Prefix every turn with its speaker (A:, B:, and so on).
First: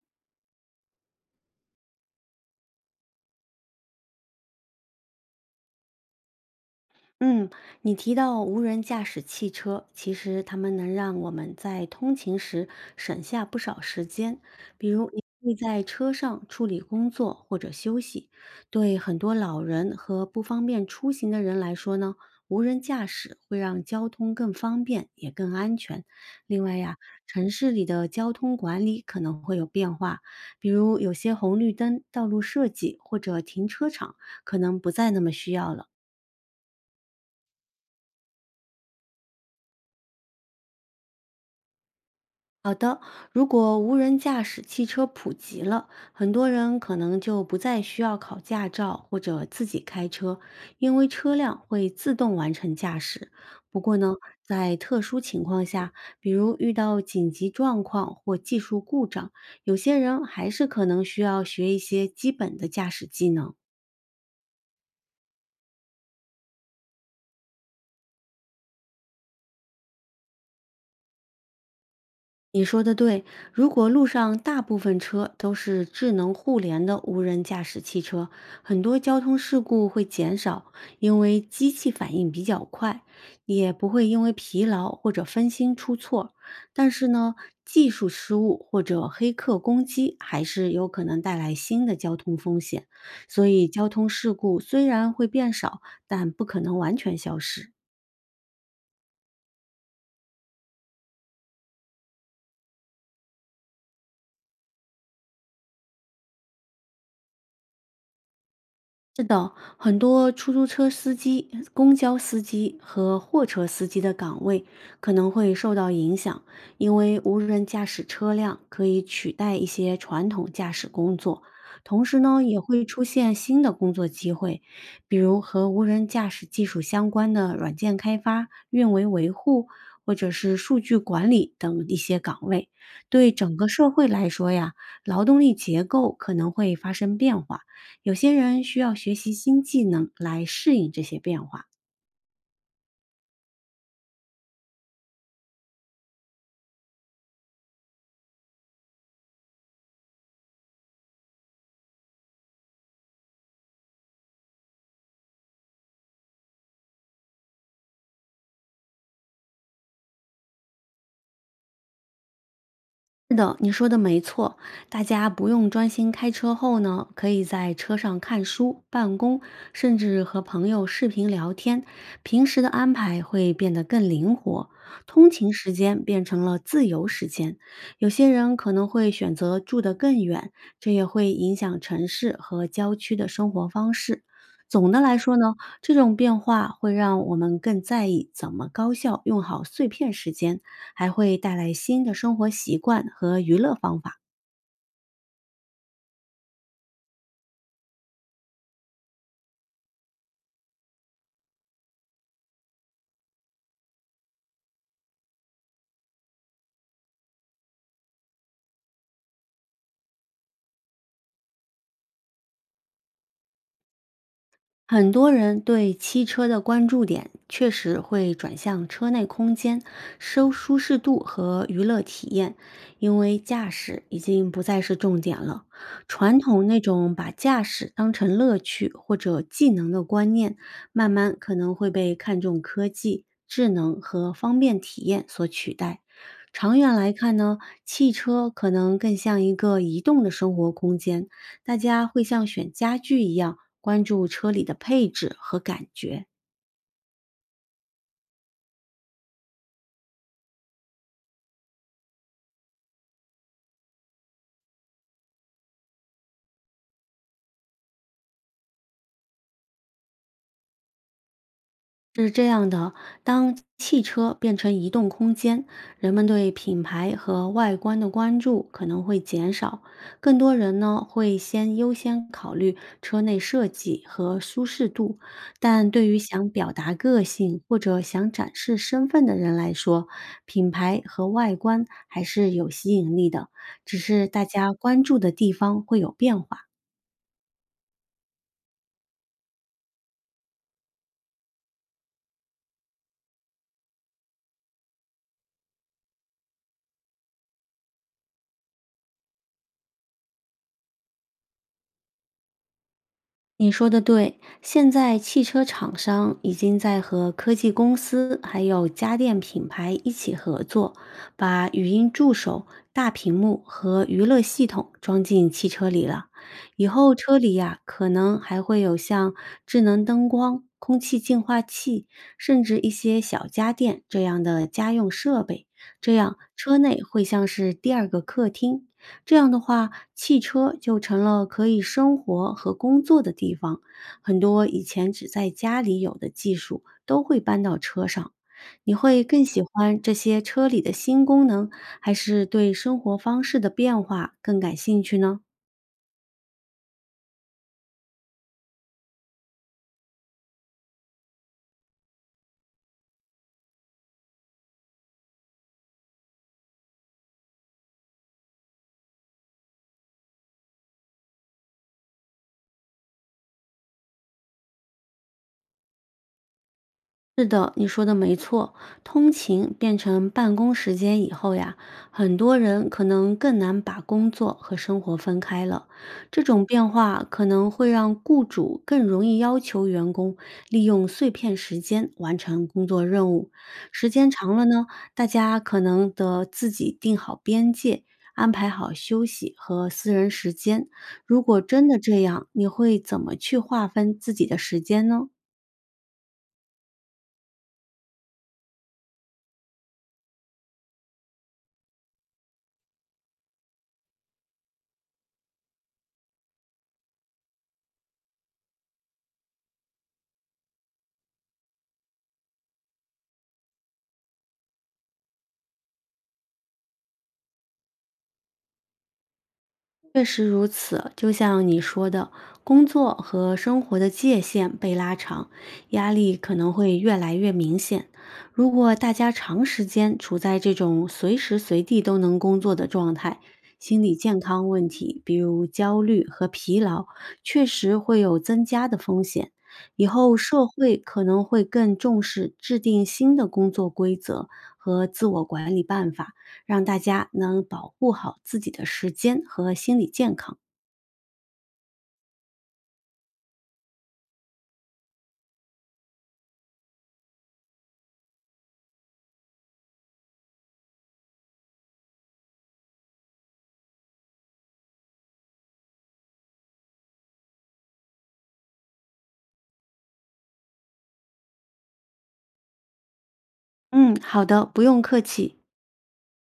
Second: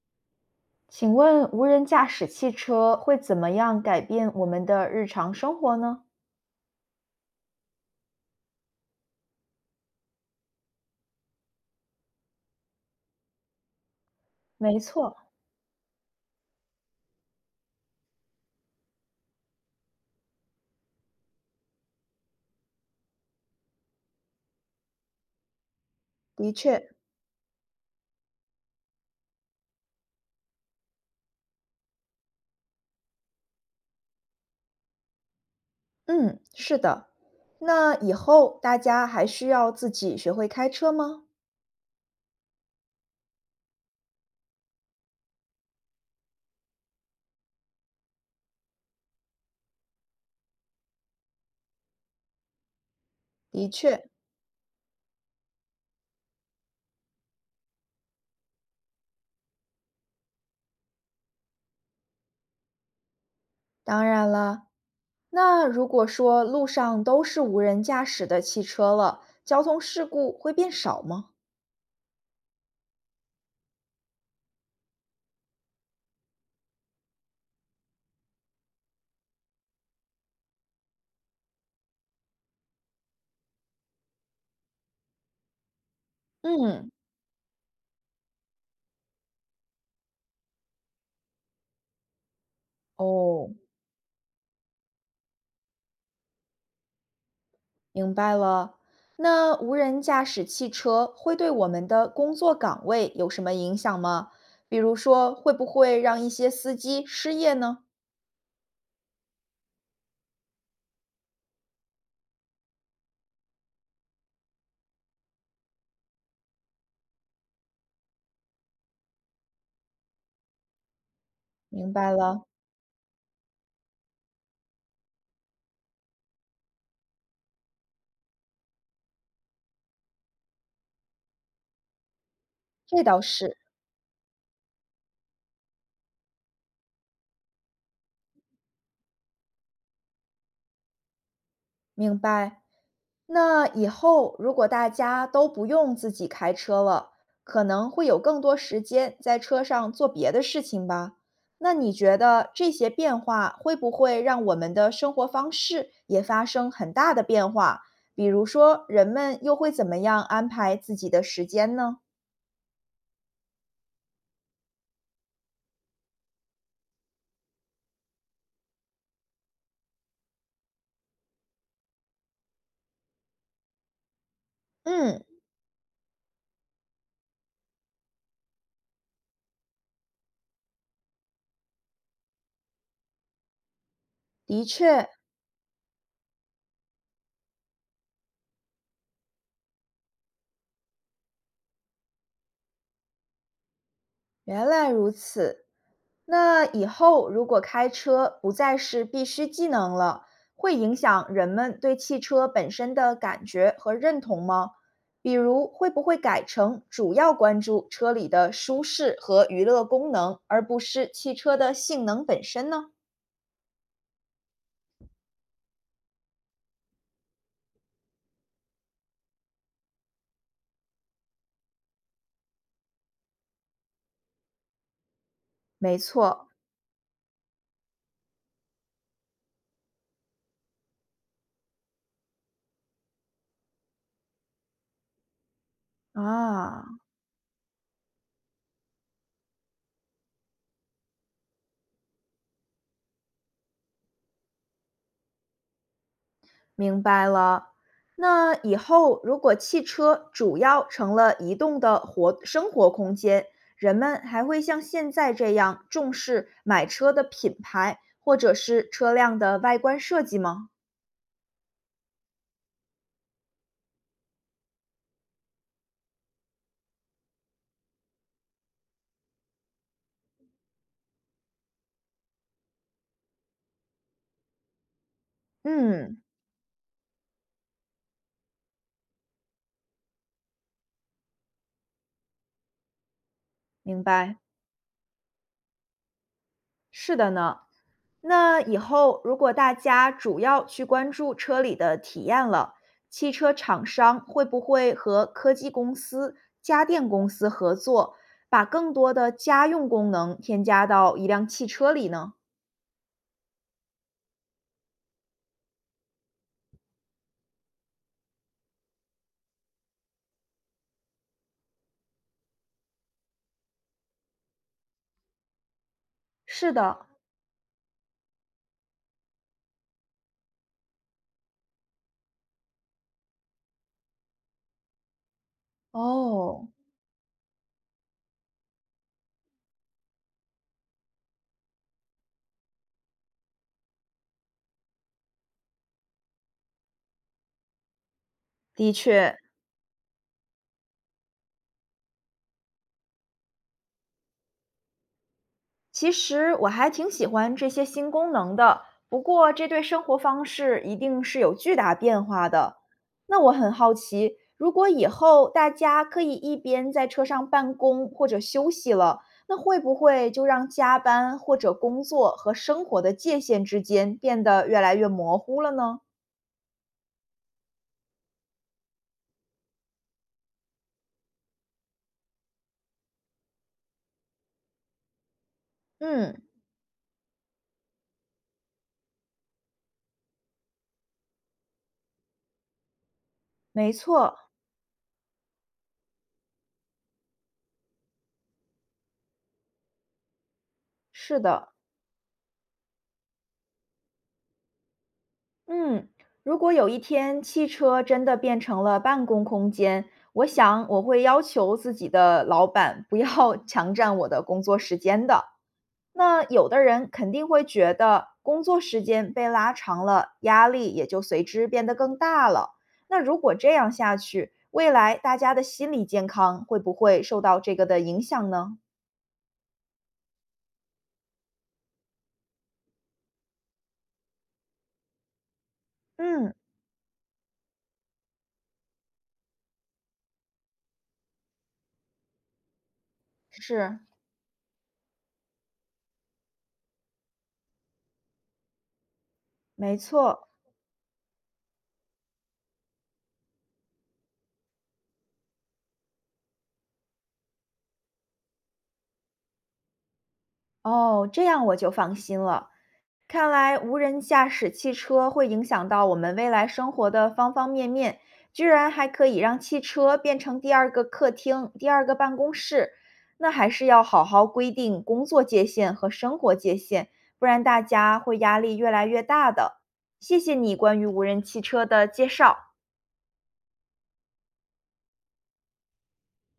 A: 请问无人驾驶汽车会怎么样改变我们的日常生活呢？
B: 嗯，你提到无人驾驶汽车，其实它们能让我们在通勤时省下不少时间，
A: 没
B: 比如
A: 错，
B: 你可以在车上处理工作或者休息。对很多老人和不方便出行的人来说呢，无人驾驶会让交通更方便，也更安全。
A: 的
B: 另外
A: 确，
B: 呀，城市里的交通管理可能会有变化，比如有些红绿灯、道路设计或者停车场可能不再那么需要了。
A: 嗯，是的。那以后大家还需要自己学会开车吗？
B: 好的，如果无人驾驶汽车普及了，很多人可能就不再需要考驾照或者自己开车，因为车辆会自动完成驾驶。
A: 的
B: 不过
A: 确，
B: 呢，在特殊情况下，比如遇到紧急状况或技术故障，有些人还是可能需要学一些基本的驾驶技能。
A: 当然了。那如果说路上都是无人驾驶的汽车了，交通事故会变少吗？
B: 你说的对，如果路上大部分车都是智能互联的无人驾驶汽车，很多交通事故会减少，因为机器反应比较快，也不会因为疲劳或者分心出错。
A: 嗯，
B: 但是呢，技术失误或者黑客攻击还是有可能带来新的交通风险，所
A: 哦，
B: 以交通事故虽然会变少，但不可能完全消失。
A: 明白了。那无人驾驶汽车会对我们的工作岗位有什么影响吗？比如说，会不会让一些司机失业呢？
B: 是的，很多出租车司机、公交司机和货车司机的岗位可能会受到影响，因为无人驾驶车辆可以取代一些传统驾驶工作，
A: 明
B: 同
A: 白
B: 时呢，
A: 了，
B: 也会出现新的工作机会，比如和无人驾驶技术相关的软件开发、运维维护，或者是数据管理等一些岗位。
A: 这倒
B: 对
A: 是。
B: 整个社会来说呀，劳动力结构可能会发生变化。有些人需要学习新技能来适应这些变化。
A: 明白。那以后如果大家都不用自己开车了，可能会有更多时间在车上做别的事情吧？那你觉得这些变化会不会让我们的生活方式也发生很大的变化？比如说，人们又会怎么样安排自己的时间呢？
B: 是的，你说的没错。大家不用专心开车后呢，可以在车上看书、办公，甚至和朋友视频聊天。平时的安排会变得更灵活，
A: 嗯，
B: 通勤时间变成了自由时间。有些人可能会选择住得更远，这也会影响城市和郊区的生活方式。
A: 的
B: 总的
A: 确，
B: 来说呢，这种变化会让我们更在意怎么高效用好碎片时间，还会带来新的生活习惯和娱乐方法。
A: 原来如此。那以后如果开车不再是必须技能了，会影响人们对汽车本身的感觉和认同吗？比如，会不会改成主要关注车里的舒适和娱乐功能，而不是汽车的性能本身呢？
B: 很多人对汽车的关注点确实会转向车内空间、收舒适度和娱乐体验，因为驾驶已经不再是重点了。
A: 没
B: 传
A: 错
B: 统那种把驾驶当成乐趣或者技能的观念，慢慢可能会被看重科技、智能和方便体验所取代。长远
A: 啊。
B: 来看呢，汽车可能更像一个移动的生活空间，大家会像选家具一样关注车里的配置和感觉。
A: 明白了。那以后如果汽车主要成了移动的活生活空间，人们还会像现在这样重视买车的品牌或者是车辆的外观设计吗？
B: 是这样的，当汽车变成移动空间，人们对品牌和外观的关注可能会减少，更多人呢会先优先考虑车内设计和舒适度。但对于
A: 嗯，
B: 想表达个性或者想展示身份的人来说，品牌和外观还是有吸引力的，只
A: 明
B: 是
A: 白。
B: 大家关注的地方会有变化。
A: 是的呢，那以后如果大家主要去关注车里的体验了，汽车厂商会不会和科技公司、家电公司合作，把更多的家用功能添加到一辆汽车里呢？
B: 你说的对，现在汽车厂商已经在和科技公司还有家电品牌一起合作，把语音助手、大屏幕和娱乐系统装进汽车里了。
A: 是
B: 以
A: 的，
B: 后车里呀、可能还会有像智能灯光、空气净化器，甚至一些小家电这样的家用设备。这样，
A: 哦，
B: 车内会像是第二个客厅，这样的话，汽车就成了可以生活和工作的地方，很多以前只在家里有的技术都会搬到车上。
A: 的
B: 你会
A: 确，
B: 更喜欢这些车里的新功能，还是对生活方式的变化更感兴趣呢？
A: 其实我还挺喜欢这些新功能的，不过这对生活方式一定是有巨大变化的。那我很好奇，如果以后大家可以一边在车上办公或者休息了，那会不会就让加班或者工作和生活的界限之间变得越来越模糊了呢？
B: 是的，你说的没错。通勤变成办公时间以后呀，很多人可能更难把工作和生活分开了。
A: 嗯，
B: 这种变化可能会让雇主更容易要求员工利用碎片时间完成工作任务。
A: 没
B: 时间
A: 错，
B: 长了呢，大家可能得自己定好边界，安排好休息和私人时间。
A: 是
B: 如果
A: 的。
B: 真的这样，你会怎么去划分自己的时间呢？
A: 嗯，如果有一天汽车真的变成了办公空间，我想我会要求自己的老板不要 强占我的工作时间的。那有的人肯定会觉得工作时间被拉长了，压力也就随之变得更大了。那如果这样下去，未来大家的心理健康会不会受到这个的影响呢？
B: 确实如此，就像你说的，工作和生活的界限被拉长，压力
A: 嗯，
B: 可能会越来越明显。如果大家长时间处在这种随时随地都能工作的状态，
A: 是，
B: 心理健康问题，比如焦虑和疲劳，确实会有增加的风险。
A: 没
B: 以后
A: 错。
B: 社会可能会更重视制定新的工作规则和自我管理办法。让大家能保护好自己的时间和心理健康。
A: 哦，这样我就放心了。看来无人驾驶汽车会影响到我们未来生活的方方面面，居然还可以让汽车变成第二个客厅、第二个办公室，那还是要好好规定工作界限和生活界限，不然大家会压力越来越大的。谢谢你关于无人汽车的介绍。
B: 嗯，好的，不用客气。